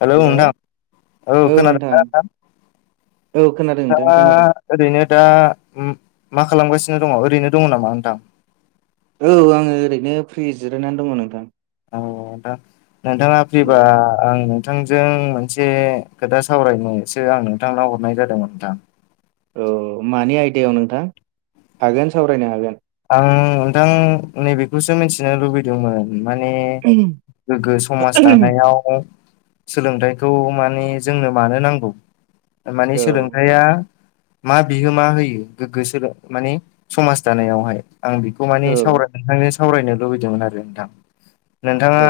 Hello नोंथां औ खोनादों ना नोंथां औ खोनादों नोंथां खोनादों नोंथा ओरैनो दा मा खालामगासिनो दङ ओरैनो दङ नामा नोंथां औ आङो ओरैनो फ्रि जिरायनानै दङ नोंथां। ओ दा नोंथाङा फ्रिबा आं थोंजों मोनसे खोथा सावरायनोसो आं नोंथांनाव हरनाय जादोंमोन नोथां। औ मानि आयदायाव नोंथां हागोन सावरायनो हागोन। आं नोंथां नैबेखौसो मिथिनो लुबै। दोंमोन माने गोग्गो समाज दानायाव। सोलोंथाइखौ माने जोंनो मानो नांगौ मानि औ सोलोंथाइया। मा बिहोमा होयो गोग्गो सोलों माने समाज दानायावहाय आं बेखौ माने औ सावराय नोंथांजों सावरायनो लुबैदोंमोन आरो नोंथां। नोंथाङा औ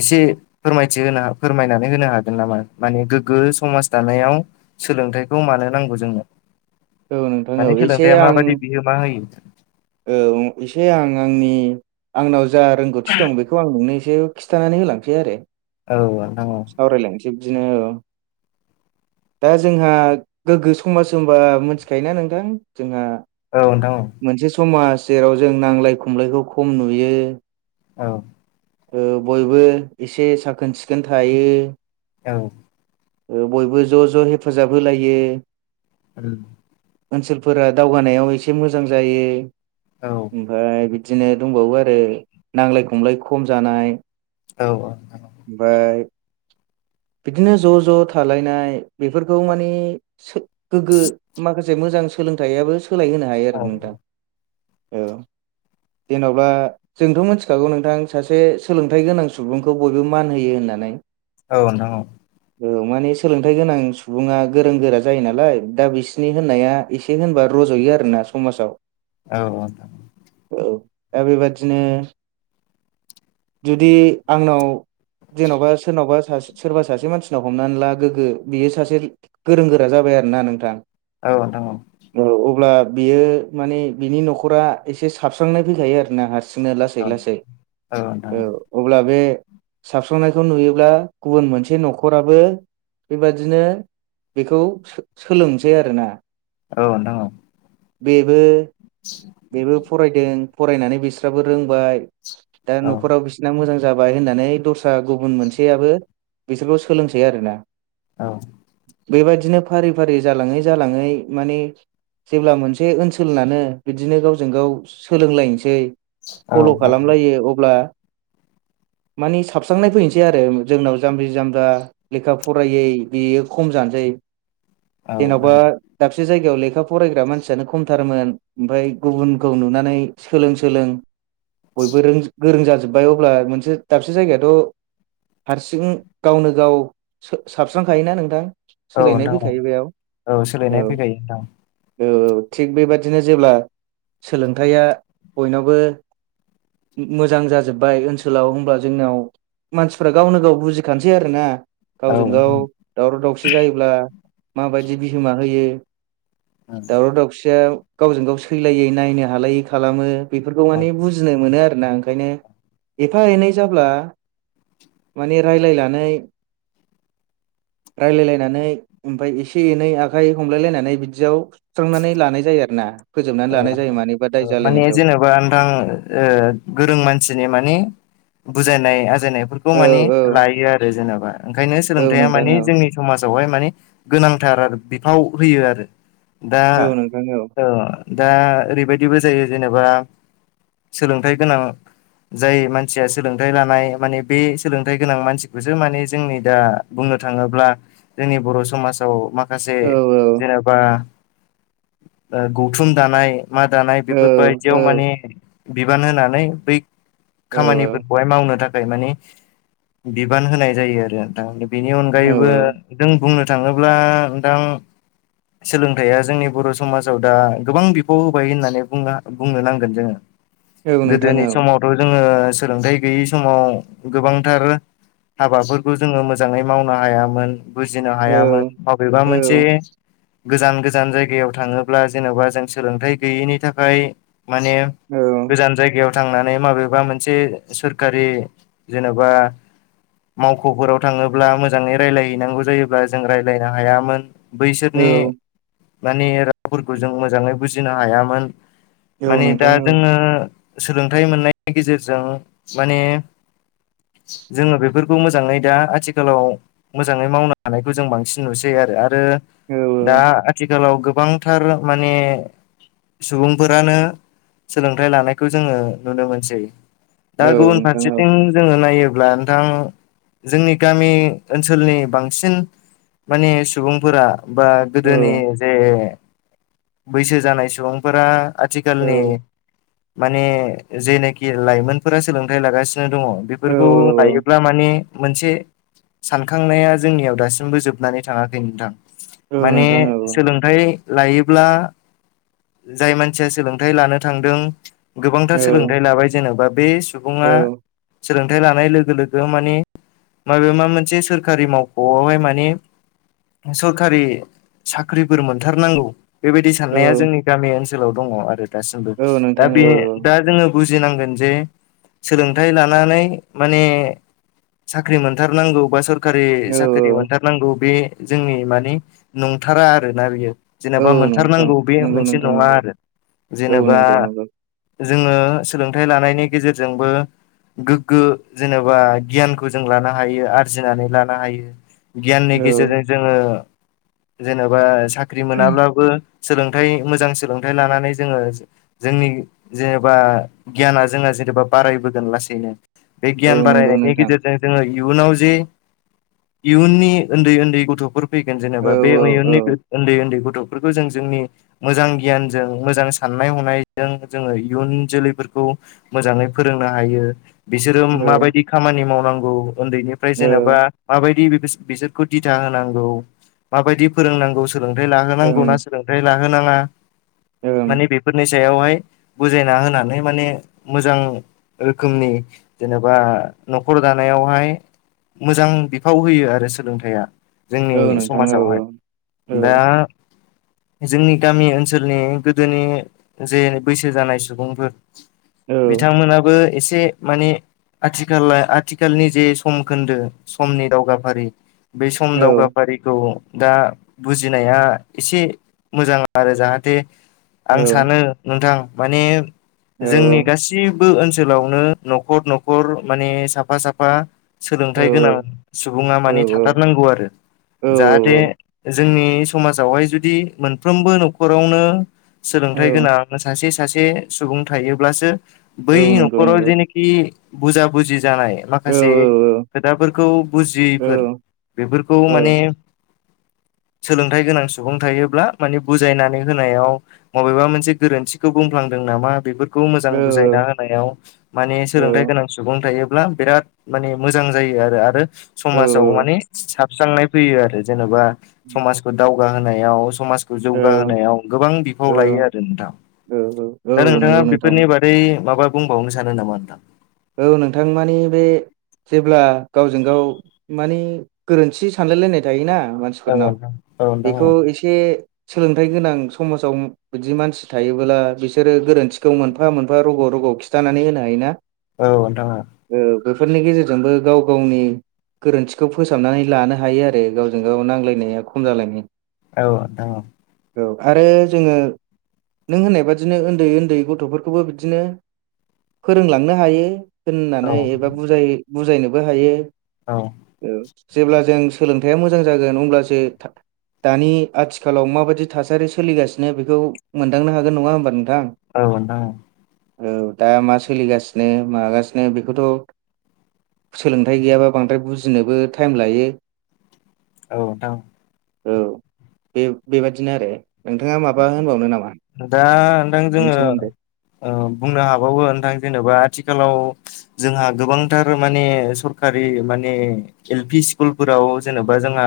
एसे फोरमायथि होनो फोरमायनानै होनो हागोन नामा माने गोग्गो समाज दानायाव सोलोंथाइखौ मानो नांगौ जोंनो औ नोंथां औ माने एसे सोलोंथाइया आं माबायदि बिहोम मा होयो। औ एसे आं आंनि आंनाव जा रोंगौथि दं बेखौ आं नोंनो एसे खिथानानै होलांसै आरो। औ नोंथां औ। सावरायलायसै बिदिनो औ दा जोंहा गोग्गो समाज होनबा मोनथिखायो ना नोंथां जोंहा औ नोंथां औ। मोनसे समाज जेराव जों नांलाय खमलायखौ खम नुयो। औ। ओ बयबो एसे साखोन सिखोन थायो। औ। ओ बयबो ज'-ज' हेफाजाब होलायो। [unintelligible] ओनसोलफोरा दावगानायाव एसे मोजां जायो। औ। ओमफाय बिदिनो दंबावो आरो नांलाय खमलाय खम जानाय औ-औ। ओमफाय बिदिनो ज'-ज' थालायनाय बेफोरखौ मानि सो गोग्गो माखासे मोजां सोलोंथाइयाबो सोलायहोनो हायो आरो नोंथां औ जेनबा जोंथ' मोनथिखागौ नोंथां सासे सोलोंथाइ गोनां सुबुंखौ बयबो मान होयो होननानै। औ नोंथां औ। औ माने सोलोंथाइ गोनां सुबुङा गोरों गोरा जायो नालाय दा बिसनि होननाया एसे होनबा र'ज'यो आरो ना समाजाव। औ अ नोंथां। औ दा बेबादिनो जुदि आंनाव जेनावबा सोरनावबा सासे सोरबा सासे मानसिनाव हमनानै ला गोग्गो बियो सासे गोरों गोरा जाबाय आरो ना नोंथां। औ नोंथां औ। औ अब्ला बियो माने बिनि नखरा एसे साबस्रांनाय फैखायो आरो ना हार सिंनो औ लासै-लासै औ अब्ला बे साबस्रांनायखौ नुयोब्ला गुबुन मोनसे नखराबो बेबादिनो बेखौ सो सोलोंसै आरोना। औ नोंथां औ। बेबो [inaudible] बेबो फरायदों फरायनानै बिस्राबो रोंबाय दा औ न'खराव बिस नों मोजां जाबाय होननानै दस्रा गुबुन मोनसेयाबो बिसोरखौ सोलोंसै आरो ना। औ। बेबायदिनो फारि फारि जालाङै जालाङै माने जेब्ला मोनसे ओनसोलानो बिदिनो गावजों गाव सोलोंलायनोसै औ फल' खालामलायो अब्ला मानिे साबस्रांनाय फैनोसै आरो जोंनाव जाम्बि जाम्बा लेखा फरायै बेयो खम जानोसै जेन'बा नोंथां दाबसे जायगायाव लेखा फरायग्रा मानसियानो खमथारमोन। ओमफाय गुबुनखौ नुनानै सोलों-सोलों बयबो रोंजो गोरों जाजोब्बाय अब्ला मोनसे दाबसे जायगायाथ' हारसिं गावनो गाव सो साबस्रांखायोना नोंथां। औ सोलायनाय नोंथां फैखायो बेयाव सोलायनाय औ फैखायो नोंथां थिग बेबादिनो जेब्ला सोलोंथाइया बयनावबो मोजां जाजोब्बाय ओनसोलाव होमब्ला जोंनिाव मानसि गफ्रा गावनो गाव बुजिखानोसै आरो ना औ गावजों गाव नोंथां दावराव दावसि जायोब्ला माबायदि बिहोमा होयो दावराव दावसिया गावजों गाव सैलायै नायनो हालायै खालामो बेफोरखौ औ माने बुजिनो मोनो आरोोना आं ओंखायनो एफा एनै जाब्ला माने रायज्लायनानै रायजलायलायनानै ओमफफ्राय एसे एनै आखाइ हमलायलायनानै बिदियाव ुस्रांनानै लानाय जायो आरो ना फोजोबनानै लानाय जायो औथां मानिबा दाय औ मानिे जालायनायखौ जेनेबा नोंथां गोरों मानसिनि मानि बुजायनाय आजायनायफोरखौ औ मानि औ लायो आरो जेनेबा ओंखायनो औ सोलोंथाइया नोंथां माने औ जोंनि समाजावहाय माने गोनांथार आरो बिफाव होयो आरो दा औ नोंथां औ दा ओरैबायदिबो जायो जेनेबा सोलोंथायाइ गोनां जाय मानसिया सोलोंथाइ लानाय माने बे सोलोंथाइ गोनां मानसिखौसो माने जोंनि दा बुंनो थाङोब्ला जोंनि बर' समाजाव मा माखासे औ जेनेबा गौथुम दानाय मा दानाय औ बेफोरबायायदियाव माने बिबान होनानै बै औ खामानि फोरखौहाय मावनो थाखाय मानिे बिबान होनाय जायो आरो दा बेनि अनगायैबो औ जों बुंनो थाङोब्ला दा सोलोंथाइया जोंनि बर' समाजाव दा गोबां बिफाव होबाय होननानै बुंनो नांगोन जोङो औ नोंथां गोदोनि औ समाव ' जोङो सोलोंथाइ गैयै समाव गोबांथार हाबाफोरखौ जोङो मोजाङै मावनो हायामोन बुजिनो औ हायामोन बबेबा औ मोनसे गोजान गोजान जायगायाव थाङोब्ला जेन'बा जों सोलोंथाइ गैयैनि थाखाय माने औ गोजान जायगायाव थांनानै माबेबा मोनसे सोरखारि जेन'बा मावख'फोराव थाङोब्ला मोजाङै रायज्लायहैनांगौ जायोब्ला जों रायज्लायनो हायामोन बैसोरनि माने रावफोरखौ जों मोजाङै बुजिनो हायामोन औ माने दा नोंथां औ जोङो सोलोंथाइ मोननायनि गेजेरजों माने जोङो बेफोरखौ मोजाङै दा आथिखालाव मोजाङै मावनो हानायखौ जों बांसिन नुसै आरो आरो औ दा आथिखालाव गोबांथार माने सुबुंफोरानो सोलोंथाइ लानायखौ जोङो नुनो मोनसै दाग औ नोंथां औ फारसेथिं जोङो नायोब्ला नोंथां जोंनि गामि ओनसोलनि बांसिन मानि सुबुंफोरा बा गोदोनि जे बैसो जानाय सुबुंफोरा औ आथिखालनि माने जेनाखि लाइमोनफोरा सोलोंथाइ लागासिनो दङ औ बेफोरखौ नायायोोबब्ला माने मोनसे सानखांनाया जोंनियाव दासिमबो जोबनानै थाङाखै नोंथां औ माने नोंथां औ सोलों हाय लायोब्ला जाय मानसिया सोलोंथायाइ लानो थांदों गोबांथार औ सोलोंथाइ लाबाय जेन'बा बे सुबुङा औ सोलोंथाइ लानाय लोगो लोगो मानिे माबे माबा मोनसे सोरखारि मावख'आवहाय मानि सरखारि साख्रिफोर मोनथारनांगौ बेबायदि साननाया जोंनि गामि ओनसोलाव दङ आरो दासिमबो औ नोंथां दा बे औ दा जोङो बुजिनांगोन जे सोलोंथाइ लानानै माने साख्रि मोनथारनांगौ बा सोर सरखारि औ साख्रि औ मोनथारनांगौ बे जोंनि मानि नंथारा आरोना बेयो औ नों नांगौ बे मोनसे नङा आरो औ जेनेबा नंगौ नंगौ जोङो सोलोंथाइ लानायनि गेजेरजोंबो गोग्गो जेनेबा गियानखौ जों लानो हायो आरजिनानै लानो हायो। गियाननि औ गेजेरजों जोङो जेन'बा साख्रि मोनाब्लाबो सोलोंथाइ मोजां सोलोंथाइ लानानै जोङो जोंनि जेनेबा गियाना जोंहा जेनेबा बारायबोगोन लासैनो बे औ गियान नंगौ बारायनायनि नोंथां गेजेरजों जोङो इयुनाव जे इयुननि उन्दै उन्दै गथ' फैगोन औ जेनेबा बे औ औ उयुननि उन्दै उन्दै गथ'फोरखौ जों जोंनि मोजां गियानजों मोजां साननाय हनायजों जोङो इयुन जोलैफोरखौ मोजाङै फोरोंनो हायो। बिसोरो औ माबायदि खामानि मावनांगौ उन्दैनिफ्राय औ जेनेबा माबायदि बिसोरखौ दिथा होनांगौ माबायदि फोरोंनांगौ सोलोंथाइ लाहोनांगौ ना। ओं ना‌ होनाङा ओं माने बे फोरनि सायावहाय बुजायना होनानै माने मोजां रोखोमनि जेनेबा न'खर दानायावहाय मोजां बिफाव होयो आरो सोलोंथाइया जोंनि औ नोंथां औ समाजावहाय औ दा जोंनि गामि ओनसोलनि गोदोनि जे बैसो जानाय सुबुंफोर औ बिथांमोनाबो एसे माने आथिखला आथिखालनि जे सम खोन्दो समनि दावगाफारि बे सम औ दावगाफारिखौ दा बुजिनाया एसे मोजां आरो जाहाथे औ आं सानो नोंथां माने जोंनि गासिबो ओनसोलावनो न'खर न'खर माने साफा साफा औ सोलोंथाइ गोनां सुबुङा मानिे थाथारनांगौ आरो जाहाथे जोंनि समाजावहाय जुदि मोनफ्रोमबो न'खरावनो सोलोंथाइ गोनां सासे सासे सुबुं थायोब्लासो बै औ नंगौ न'खराव नंगौ जेनेखि बुजा बुजि जानाय औ माखासे औ खोथाफोरखौ बुजियैफोर बेफोरखौ औ माने सोलोंथाइ गोनां सुबुं थायोब्ला माने बुजायनानै होनायाव मबेबा मोनसे गोरोन्थिखौ बुंफ्लांदों नामा बेफोर खौ मोजां औ बुजायना होनायाव माने औ सोलोंथायाइ गोनां सुबुं थायोब्ला बिराद माने मोजां जायो आरो आरो औ समाजाव माने साबस्रांनाय फैयो आरो जेनेबा समाज दावगा होनोनायाव सम जौगाहोनायाव गोबां बिफाव लायो आरो नोंथाङा औ दा नोंथाङा नंगौ नोंथां बेफोरनि बादै बै माबा बुंबावनो सानो नामा नोंथां औ नोंथां मानि बे जेब्ला गावजों गाव मानि गोरोन्थि सानलाय लायनाय थायोना माने मानसिफोरनाव नोंथां औ नोंथां बेखौ एसे सोलोंथाइ गोनां समाजाव बिदि मानसि थायोबोब्ला बिसोरो गोरोन्थिखौ मोनफा मोनफा रग' रग' खिथानानै होनो हायो ना औ नोंथां औ बेफोरनि गेजेरजोंबो गाव गावनि गोरोन्थिखौ फोसाबनानै लानो हायो आरो गावजों गाव नांजलायनाया खम जालायनाय औ औ औ आरो जोङो नों होननाय बादिनो उन्दै उन्दै गथ'फोरखौबो बिदिनो फोरोंलां नो हायो औ होननानै एबा बुजाय बुजायनोबो हायो औ औ जेब्ला जों सोलोंथाइया मोजां जागोन अब्लासो दानि आथिखालाव माबायदि थासारि सोलिगासिनो बेखौ मोनदांनो हागोन नङा होमबा नोंथां औ नोंथां औ औ दा मा सोलिगासिनो मागासिनो बेखौथ' सोलोंथाइ गैयाबा बांद्राय बुजिनोबो टाइम लायो औ नोंथां औ बे-बेबादिनो आरो नोंथाङा माबा होनबावनो नामा दा नोंथां बेनि जोङो सोमोन्दै ओ बुंनो हाबावो नोंथां जेनेबा आथिखालाव जोंहा गोबांथार माने सरखारि माने एल पि स्कुलफोराव जेनेबा जोंहा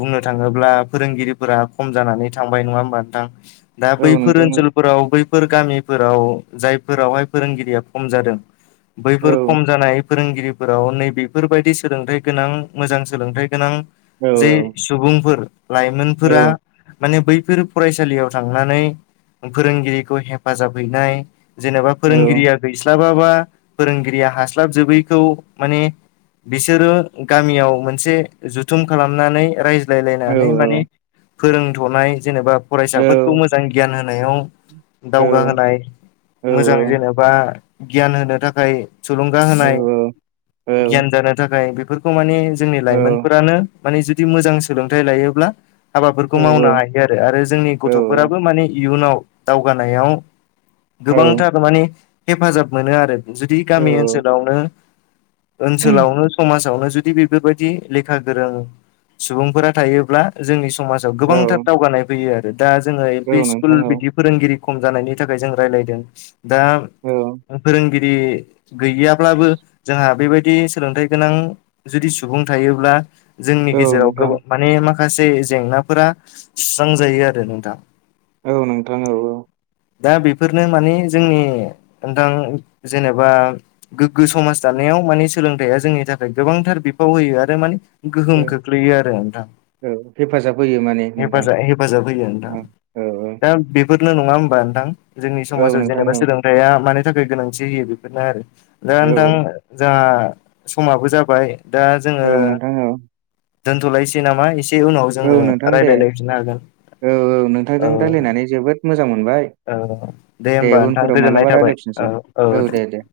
बुंनो थाङोब्ला फोरोंगिरिफोरा खम जानानै थांबाय नङा होमबा नोंथां दा औ बैफोर नोंथां औ ओनसोलफोराव बैफोर गामिफोराव जायफोरावहाय फोरोंगिरिया खम जादों बैफोर खम जानाय फोरोंगिरिफोराव नैबेफोरबायदि सोलोंथाइ गोनां मोजां सोलोंथाइ गोनां औ जे सुबुंफोर औ लाइमोनफोरा माने बैफोर फरायसालियाव थांनानै फोरोंगिरिखौ हेफाजाब हैनाय जेनेबा औ फोरोंगिरिया गैस्लाबाबा फोरोंगिरिया हास्लाबजोबैखौ माने बिसोरो गामियाव मोनसे जथुम खालामनानै रायज औ लाइलाइनानै मान फोरोंथ'नाय जेनेबा फरायसाफोरखौ मोज गियान होनायाव औ दावगाहोनाय मोजां जेनेबा गियान होनो थाखाय थुलुंगा औ होनाय औ गियान जानो थाखाय बेफोरखौ माने जोंनि लाइमोनफोरानो माने जुदि मोजां सोलोंथाइ लायोब्ला हाबाफोरखौ मावनो हायोआरो आरो जोंनि गथ'फोराबो माने इयुनाव दावगानायाव औ गोबांथार माने हेफाजाब मोनोआरो जुदि औ गामि औ ओनसोलावनो ओनसोलावनो समाजावनो जुदि बे बेफोरबायदि लेखा गोरों सुबुंफोरा थायोब्ला जोंनि स समाजाव औ गोबांथार दावगानाय फैयो आरो दा जोङो एल औ पि नोंथां स्कुल औ बिदि फोरोंगिरि खम जानायनि थाखाय जों रायलायदों दा औ फोरोंगि रि गैयाब्लाबो जोंहा बेबायदि सोलोंथाइ गोनां जुदि सुबुं थायोब्ला जोंनि औ गेजेराव नोंथां गोबां माने माखासे जेंनाफोरा सुस्रांजायो आरो नोंथां औ नोंथां औ औ दा बेफोरनो माने जोंनि नोंथां जेनेबा गोग्गो समाज दानायाव माने सोलोंथाया जोंनि थाखाय गोबांथार बिफाव होयो आरो माने औ गोहोम खोख्लैयोआरो नोंथां औ हेफाजाब होयो माने नोंथां हेफाजा हेफाजाब होयो नोंथां औ औ थां बेफोरनो' नङा होनबा नोंथां जोंनि औ समाव नोंथां जेनेबा औ सोंलों था मानि थाखाय गोनांथि होयो बेफोरनो आरो दा औ नोंथां जाहा समाबो जाबाय दा जोङो औ नोंथां औ दोनथ'लायसै नामा एसे उनाव औ जोङो नोंथां दे रायज्लायलायफिननो हागोन औ औ औ नोंथांजों रायज्लायनानै जोबोद मोजां मोनबाय औ दे होमबा नोंथां उनफोराव गोजोननाय मालाबा थाबाय रायलायफिननोसै औ औ दे दे